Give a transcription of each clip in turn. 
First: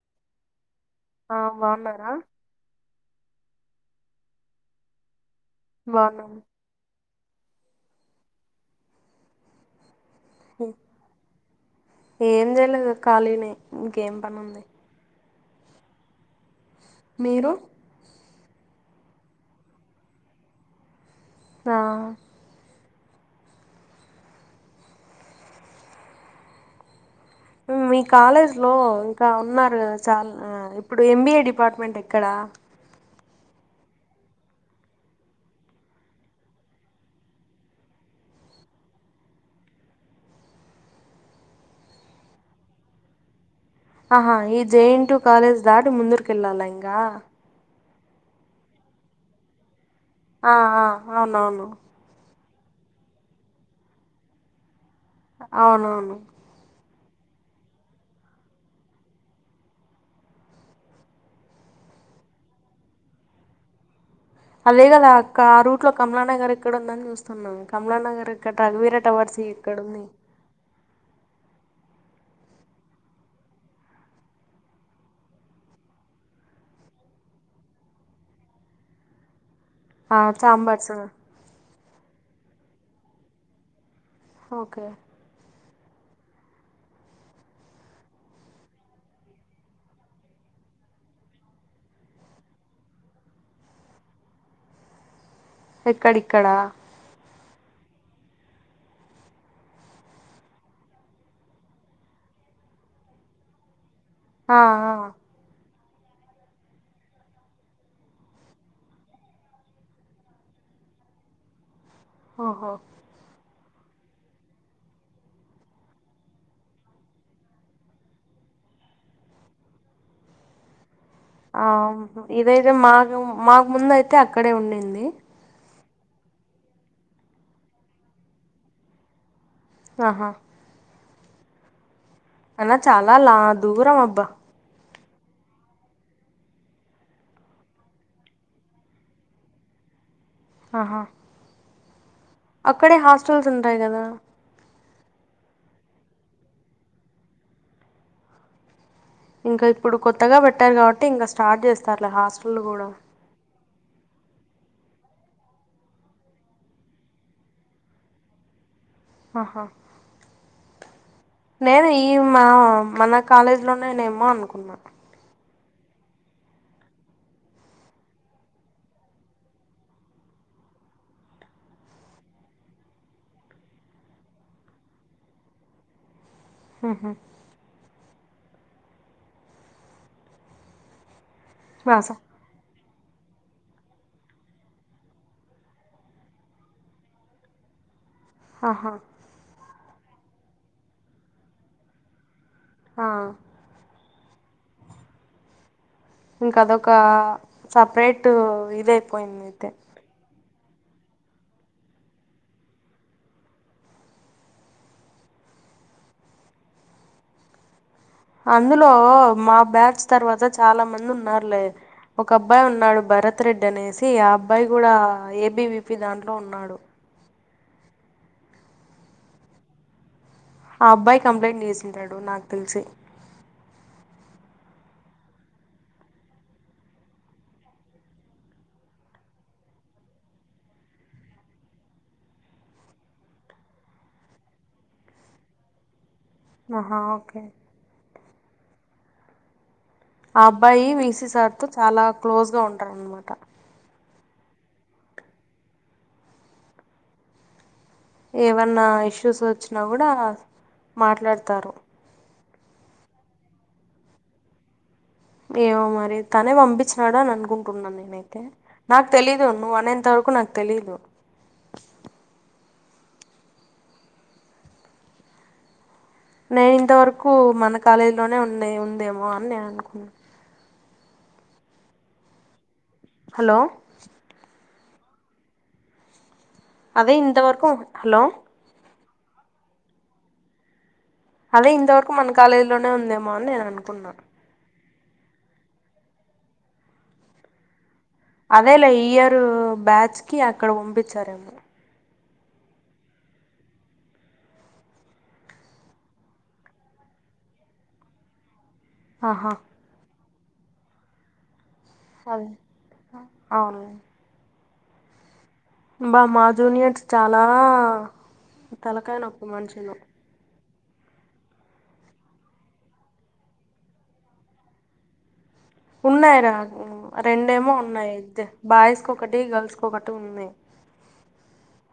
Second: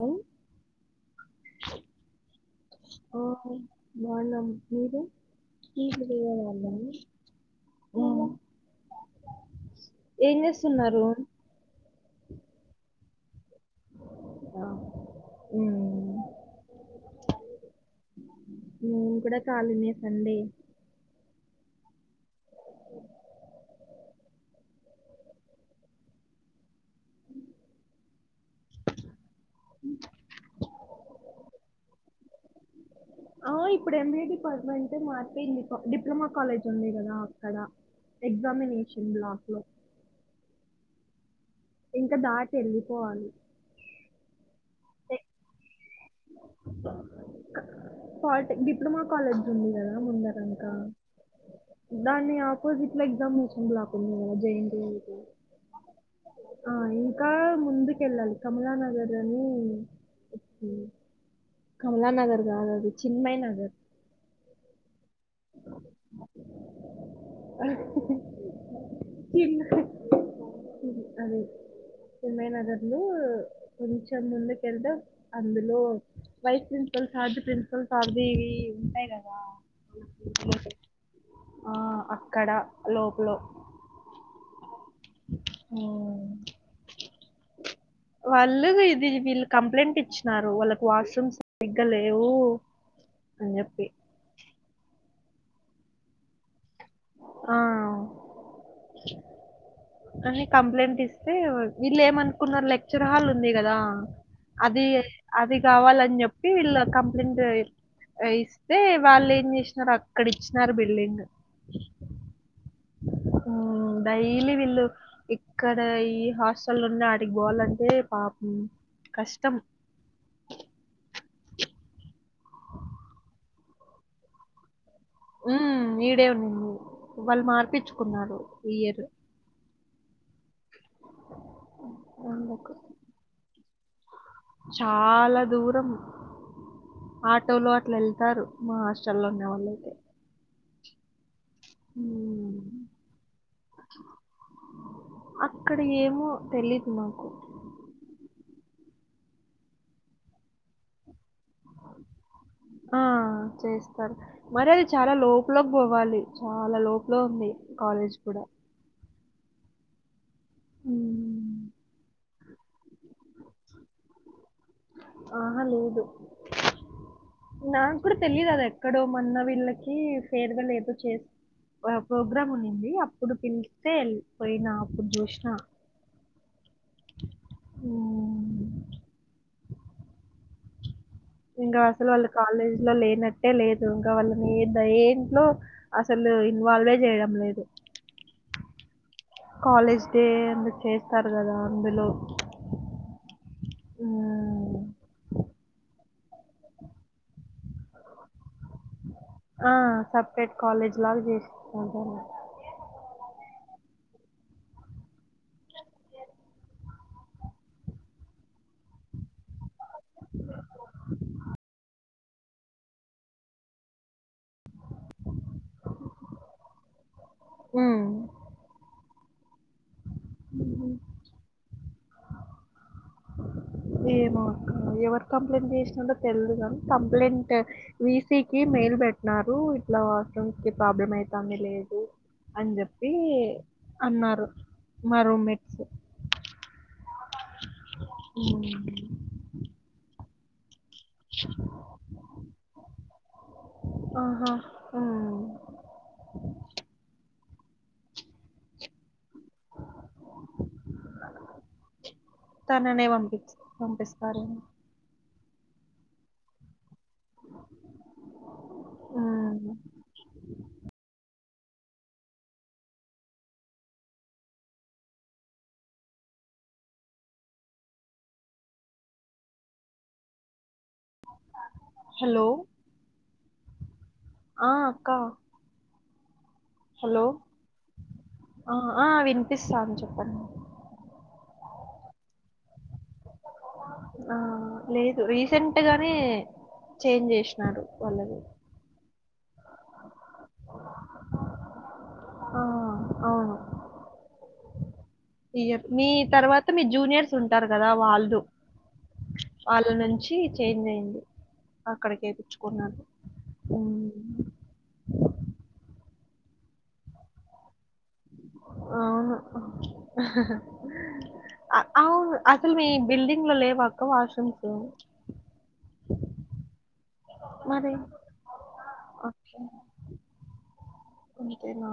హ్ ఆ బాగున్నారా ఆ బాగున్నాం మీరు బాగున్నాం [unintelligible] ఏం చేస్తున్నారు ఏం జేయలేదు ఖాళీగనే ఆ మ్ మీరు నేను కూడా ఖాళీనే సండే ఆ మీ కాలేజ్ లో ఇంకా ఉన్నారు చాలా ఇ ఇప్పుడు ఎం బీ ఏ డిపార్ట్మెంట్ ఏక్కడ ఆ ఇప్పుడు ఎం బీ ఏ డిపార్ట్మెంట్ మారిపోయింది డిప్లొమా కాలేజ్ ఉంది కదా అక్కడ ఎగ్జామినేషన్ ఎసిండు బ్లాక్ ఇంకా దాటి వెళ్ళి పోవాలి ఆహా ఈ జేన్ టు యు కాలేజ్ దాటి ముందటి కిల్లల ఇంగా ఫటిక్ డిప్లొమా కాలేజ్ ఉంది. కదా ముందర ఆ ఆ అవునవును దాన్ని ఆపోజిట్ లో ఎగ్జామినేషన్ బ్లాకు ఉంది కదా జే న్ టీ యు అవునవును ఆ ఇంకా ముందుక వెళ్ళాలి కమలా నగర్ అని కమలా నగర్ కాదు అది చిన్మయ్ నగర్ అదే కదా ఆ రూట్ లో కమలానగర్ ఇక్కడ ఉందని చూస్తున్నా కమలా నగర్ ఇక్కడ రఘువీర టవర్స్ ఇక్కడూమ్ ది అదే చిన్మయి నగర్ల కొంచెం ముందుకు ఎల్త అందులో వైస్ ప్రిన్సిపల్ సార్ది ప్రిన్సిపల్స సర్ది ఇవి ఉంటాయి కదా అ [unintelligible] ఆ అక్కడ లోపల ఓకే హ్ వాళ్ళు ఇది వీళ్ళు కంప్లైంట్ ఇచ్చినారు వాళ్ళకి వాష్రూమ్స్ సరీగ్గ లేవు అ జేప్పి ఎక్కడిక్కడా ఆ అని కంప్లైంట్ ఇస్తే వీళ్ళు ఏమనుకున్నారు. లెక్చర్ హాల్ ఉంది కదా ఆ అది ఆ అది కావాలని చెప్పి వీళ్ళు కంప్లైంట్ ఇస్తే వాళ్ళు ఏం చేసినారు అక్కడ ఇచ్చినారు బిల్డింగ్ ఓహో ఉ డైలీ విల్లు ఇక్కడ ఈ హాస్టల్ నుం ఆడికి పోవాలంటే పాపం కష్టం. ఆం ఇదైతే మాకు మాకు ముంద అయితే అక్కడే ఉండింది. ఉమ్మ్ ఈడే ఉంది వాళ్ళు మార్పిచ్చుకున్నారు ఈ ఇయర్. ఆహా అందుకు అనా చాలా లా దూరం అబ్బా. చాలా దూరం. ఆటోలో అట్లా వెళ్తారు మా హాస్టల్లో ఉన్నవాళ్ళు అయితే. ఆహా ఉమ్మ్ అక్కడే హాస్టల్స్ ఉంటాయి గదా. అక్కడ ఏమో తెలీదు నాకు. ఇంకా ఇప్పుడు కొత్తగా పెట్టారు కాబట్టి ఇంకా స్టార్ట్ చేస్తారులే హాస్టల్ కూడా. ఆ చేస్తారు మరి అది చాలా లోపకి పోవాలి చాలా లోపల ఉంది కాలేజ్ కూడా. ఆహా ఉమ్మ్ నేను ఈ మా మన కాలేజ్ లో నేనేమో అనుకున్నా. ఆహా లేదు నాకు కూడా తెలియదు అది ఎక్కడో మన్న వీళ్ళకి ఫేర్వల్ ఏదో చేసి. ప్రా ప్రోగ్రామ్ ఉనింది అప్పుడు పిలిస్తే వెళ్ళ్ పోయినా అప్పుడు చూసిన. హ్మ్మ్ ఓం ఇంగా అసలు రాసా వాళ్ళు కాలేజీ లో లేనట్టే లేదు ఇంకా వాళ్ళని ద ఏంట్లో. అసలు ఇన్వాల్వే చేయడం లేదు. ఆహా కాలేజ్ డే అందుకే చేస్తారు కదా అందులో. ఆ ఆ ఇంకా అదొక సపరేట్ ఇదై. ఆ సపరేట్ కాలేజ్ లాగా చేసికుంటారు. అందులో మా బ్యాచ్ తర్వాత చాలా మంది ఉన్నారులే. ఒక అబ్బాయి ఉన్నాడు భరత్ రెడ్డి అనేసి ఆ అబ్బాయి కూడా ఏబివిపి దాంట్లో ఉన్నాడు. హ్మ్మ్ ఆ అబ్బాయి కంప్లైంట్ చేసింటాడు నాక్ తెలిసి. ఏమో అక్కా ఎవరు కంప్లైంట్ చేసినాందో తెల్దు కానీ కంప్లైంట్. విసీ కి మెయిల్ పెట్టినారు ఇట్లా వాస్త్రూమ్ కి ప్రాబ్లమ్ అయితుంది లేదు. అని చెప్పి అన్నారు మా రూమేట్స్. ఆహా ఓకే హ్మ్మ్ ఆ అబ్బాయి విసీసార్ తో చాలా క్లోజ్ గా ఉంటారు అనమాట. ఆహా హ్మ్మ్ ఏమన్నా ఇష్యూస్ వచ్చినా కూడా మాట్లాడతారు. తననే పంపించ్ పంపిస్తారు. ఏమో మరి తనే పంపించినడు అని అనుకుంటున్నాను నేనైతే నాకు తెలీదు హ్మ్. నువ్ అనేంత వరకు నాకు తెలీదు నేను ఇంతవరకు మన కాలేజీ లోనే ఉన్నా ఉందేమో అని నేను అనుకున్నాను హలో హలో ఆ అక్క అదే హలో! ఇంతవరకు హలో ఆ ఆ వినిపిస్తాంది చెప్పండి అదే ఇంతవరకు మన కాలేజీ లోనే ఉందేమో నేను అనుకున్నా ఆ లేదు రీసెంట్ గానే చేంజ్ చేసినారు వాళ్ళది అదేలా ఇయర్ బ్యాచ్ కి అక్కడ పంపించారేమో ఆ అవును ఇయర్ మీ తర్వాత మీ జూనియర్స్ ఉంటారు కదా వాళ్ళు ఆహా ఇ నుంచి చేంజ్ అయింది అక్కడి అదే కేపియిచ్చుకున్నారు అవును బా మా జూనియర్స్ చాలా తలకాయ్ అవును నొప్పి మనుషులు అవును అసలు మీ బిల్డింగ్ లో లేవాక్క వాష్రూమ్స్ ఉన్నాయి రా రెండేమో మరి ఉన్నాయి అంతే బాయ్స్ కొకటి గర్ల్స్ కొకటి ఉన్నాయి ఒకటేనా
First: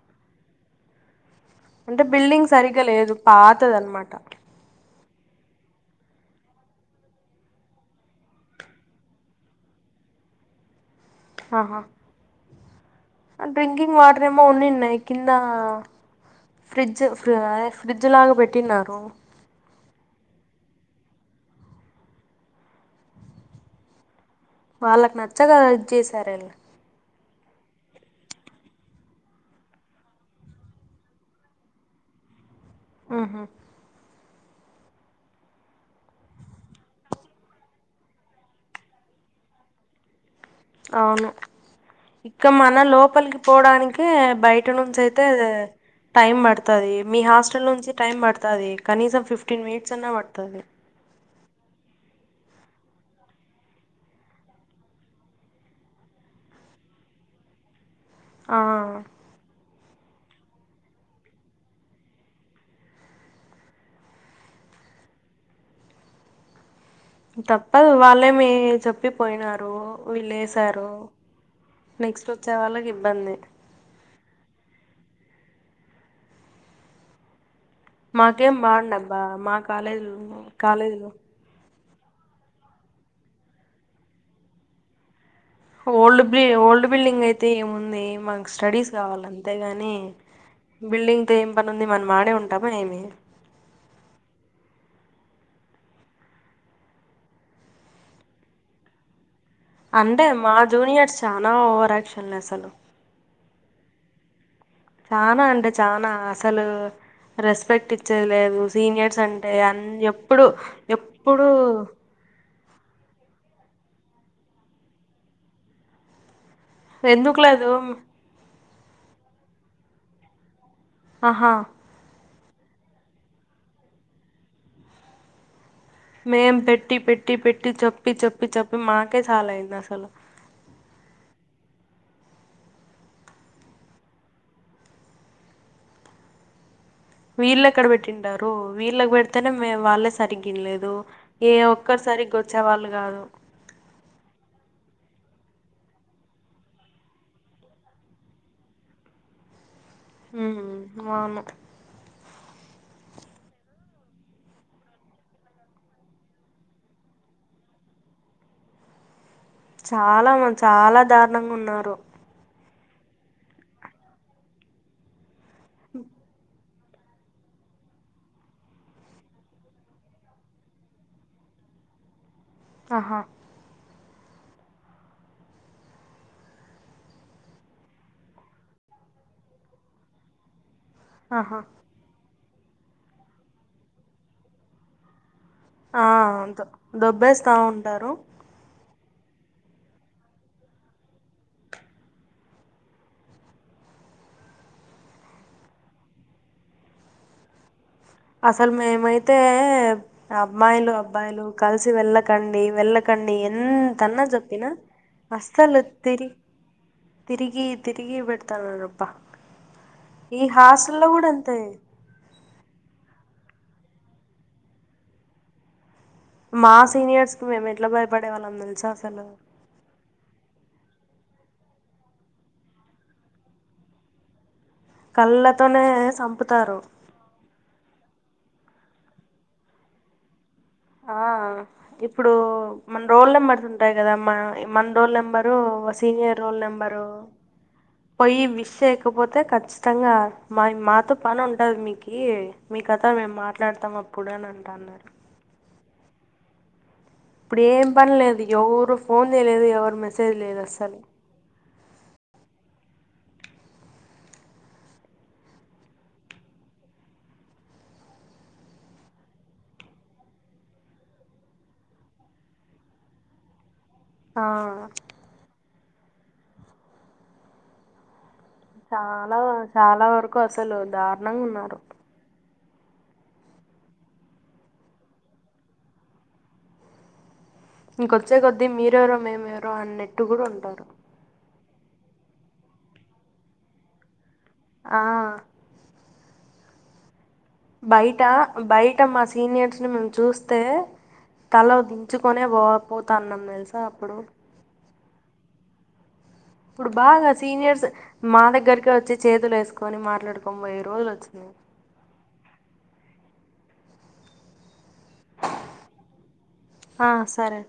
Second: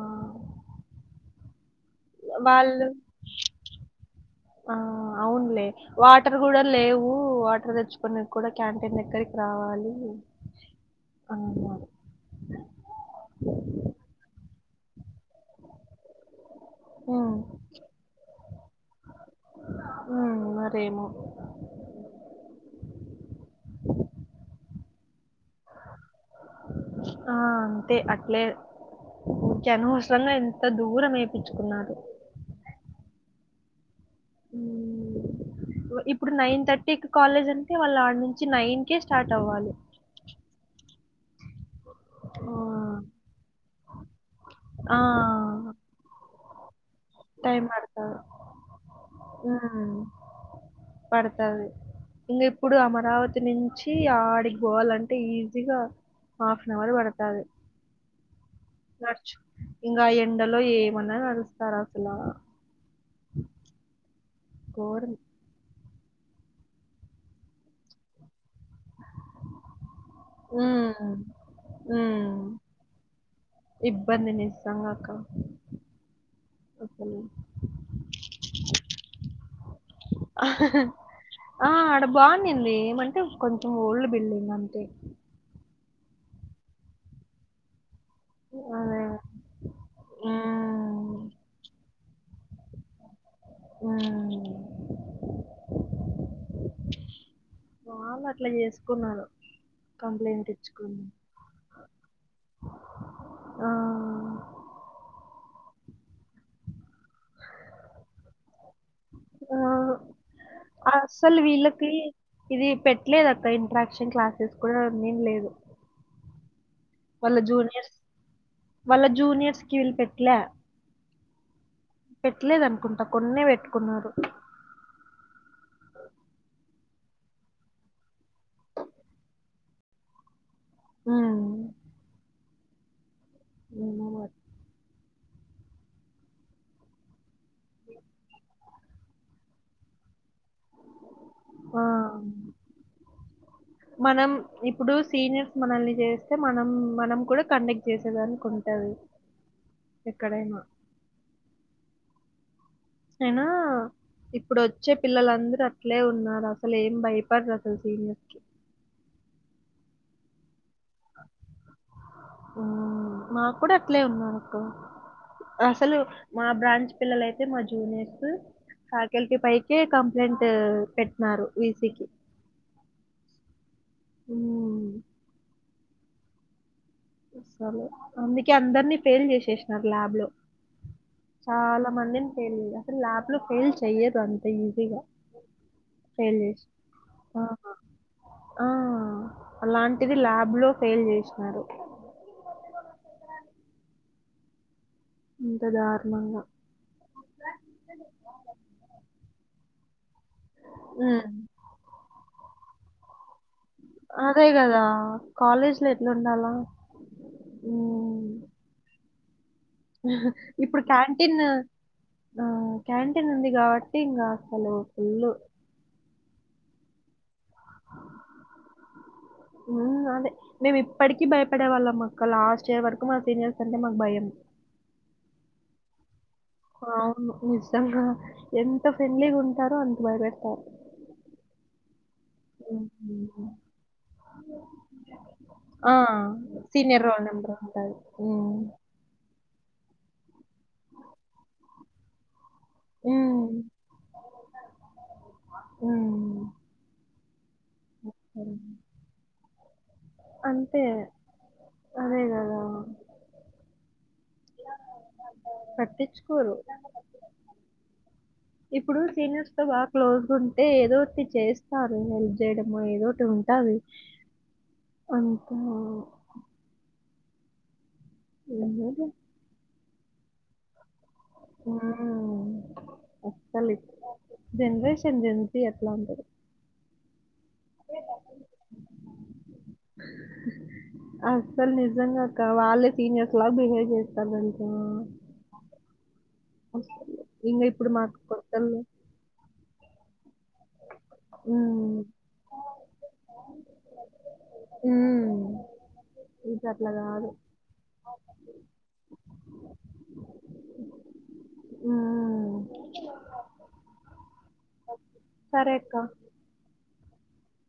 అంటే బిల్డింగ్ సరిగ్గా వాళ్ళు లేదు పాతదనమాట ఆ అవున్లే వాటర్ కూడా లేవు వాటర్ తెచ్చుకునేది కూడా క్యాంటీన్ దగ్గరికి రావాలి అవు ఆహా డ్రింకింగ్ వాటర్ ఏమో ఉన్నిన్నాయ్ కింద ఫ్రిడ్జ్ ఉమ్ అదే ఫ్రిడ్జ్ జులాగ పెట్టిన్నారు ఉ మరేమో వాళ్ళకి నచ్చగా ఇది చేసారండి ఆ అంతే అట్లే ఓకే అనవసరంగా ఎంత దూరం వేపించుకున్నారు ఆహా ఊ ఇప్పుడు నైన్ థర్టీ కాలేజ్ అంటే వాళ్ళు ఆడ నుంచి నైన్ కేే స్టార్ట్ అవ్వాలి [inaudible] అవును ఇక్క మన లోపలికి పోవడానికి బయట ఆ నుంచి అయితే టైం పడుతాది మీ టైం హాస్టల్ నుంచి పడతది టైమ్ పడతాది కనీసం ఫిఫ్టీన్ మినిట్స్ అన్నా పడుతాది పడతాది ఇంకా ఇప్పుడు అమరావతి నుంచి ఆడికి పోవాలంటే ఈజీగా హాఫ్ అన్ అవర్ పడతాది ఆ ఇంకా ఎండలో ఏమన్నా నడుస్తారు అసలు కోర్ తప్పదు వాళ్ళే మీ చెప్పిపోయినారు వీల్లేశారు ఉమ్ నెక్స్ట్ ఉమ్ వచ్చే వాళ్ళకి ఇబ్బంది ఇబ్బంది నిస్సహాక మాకేం బాగుండబ్బా మా కాలేజు కాలేజులు ఆ ఆడ బాగునింది ఏమంటే కొంచెం ఓల్డ్ బిల్డింగ్ అంతే ఓల్డ్ బ్లీ ఓల్డ్ బిల్డింగ్ అయితే ఏముంది మనకు స్టడీస్ అదే గావాల అంతేగాని హ్మ్ బిల్డింగ్తో ఏం పనుంది మన మాడే ఉంటామా ఏమి మ్మ్ వాళ్ళట్ల చేసుకున్నారు అంటే కంప్లైంట్ మా ఇచ్చుకుని జూనియర్స్ చానా ఓవరాక్షన్లే అసలు ఆ చానా అంటే చానా అసలు రెస్పెక్ట్ ఇచ్చేది లేదు సీనియర్స్ అంటే ఆ అన్ ఎప్పుడు అస్సలు ఎప్పుడూ వీళ్ళకి ఇది పెట్లేదక్క ఇంట్రాక్షన్ క్లాసెస్ కూడా నేం లేదు వాళ్ళ ఎందుకు లేదు జూనియర్స్ వాళ్ళ జూనియర్స్ కి వీళ్ళు పెట్లా ఆహా పెట్లేదు అనుకుంటా కొన్నే పెట్టుకున్నారు మేం పెట్టి పెట్టి పెట్టి చెప్పి చెప్పి చెప్పి మాకే చాలా అయింది అసలు ఉమ్ ఉ వీళ్ళెక్కడ పెట్టిండారు వీళ్ళకి పెడితేనే మే వాళ్ళే సరిగ్గినలేదు ఏ ఒక్కర్ ఆ సరిగొచ్చేవాళ్ళు గాదు మనం ఇప్పుడు సీనియర్స్ మనల్ని జేస్తే మనం మనం కూడా కండక్ట్ చేసేదానికుంటది [inaudible] ఆను ఏనా ఇప్పుడొచ్చే పిల్లలందరూ అట్లే ఉన్నారు అసలు ఏం భయపడరు అసలు సీనియర్స్ కి చాలా చాలా దారుణం గున్నారు మ్మ్ మాకు కూడా అట్లే ఉన్నారుకు అసలు మా బ్రాంచ్ పిల్లలైతే మా జూనియర్స్ ఫ్యాకల్టీ పైకే కంప్లైంట్ పెట్నారు వీ సీకి ఆహా ఉ అసలు అందుకే అందర్నీ ఫెయిల్ చేసేసినారు ల్యాబ్ లో ఆహా చాలా మందిని ఫెయిల్ అసలు ల్యాబ్ లో ఫెయిల్ చెయ్యరు అంత ఈజీగా ఆ ఫెయిల్ అంత్ చేసి దొబ్బేస్తా ఆహా! ఉండారు ఆ అలాంటిది ల్యాబ్ లో ఫెయిల్ చేసినారు ఇంత దారుణంగా అసలు మేమైతే అబ్మాయిలు హ్మ్. అబ్బాయిలు కలిసి వెళ్ళకండి వెళ్ళ ఎంతన్న అదే చొప్పినా గదా! అస్సలు కాలేజ్‌లో తిరి ఎట్లుండాలా? తిరిగి తిరిగి హ్మ్. బెడతాననబ్బ ఈ ఇప్పుడు హాస్ల్లో క్యాంటీన్ గుడంతే ఆ క్యాంటీన్ ఉంది గాబట్టి ఇంగ అసలు ఫుల్లు మా సీనియర్స్కి మేము ఎట్ల భయపడే వాళ్ళం దెలుసా అసలు అదే మేము ఇప్పటికీ భయపడే వాళ్ళం అక్క లాస్ట్ ఇయర్ వరకు మా సీనియర్స్ అంటే మాకు భయం కళ్ళతోనే సంపుతారు అవును నిజంగా ఎంత ఫ్రెండ్లీ గుంటారో అంత భయపెడతారు ఆ ఇప్పుడు మన్ రోల్ హుహు. నెంబర్ ఉంటాయి కదామ్మా మన్ roll number senior roll number అంటాది ఊమ్ కొపోతే ఖచ్చితంగా మాయ్ మాతో పని ఉంటద్ మీకీ మీ కత మేమ్ హ్మ్. మాట్లాడతాం అప్పుడు అని అంటన్నారు ఊమ్ ఇప్పుడ్ ఏం పనిలేదు గ్ యెవురు ఫోన్ దేలేదు ఎవర్ మెసేజ్ అంతే. లేదస్సలు అదే గదా పట్టిచుకోరు ఇప్పుడు సీనియర్స్ తో బాగ్ క్లోజ్ గుంటే ఏదోటి చేస్తారు హెల్ప్ జేయడమో ఏదోటి ఉన్ కావి ఆ అంకా లేదు. చాలావ చాలా వరకు అసలు దారుణంగ్ ఉన్నారు ఊమ్ అస్సలి జనరేషన్ జన్ సీ ఎట్లా ఉంటది ఇంకొచ్చే కొద్దీ మీరెవరో మేము ఎవరో అన్నట్టు గూడ్ ఉంటారు అస్సల్ నిజంగాక్క వాళ్ళే సీనియర్స్ లా బిహేవ్ చేస్తారు దెల్సా ఆ అవ్ సలే బయట బయట మా సీనియర్స్ ని మేమ్ చూస్తే కలో హ్మ్. దించుకొనే వో పోతాన్నాం తెలుసా అప్పుడు ఊమ్ ఇప్పుడు బాగా సీనియర్స్ మా దగ్గరకే ఒచ్చి చేతులేసుకొని మాట్లాడుకోన్ బొయ్యే రోజుల్ ఒచ్చినె ఊ సరే క్క ఆ సరే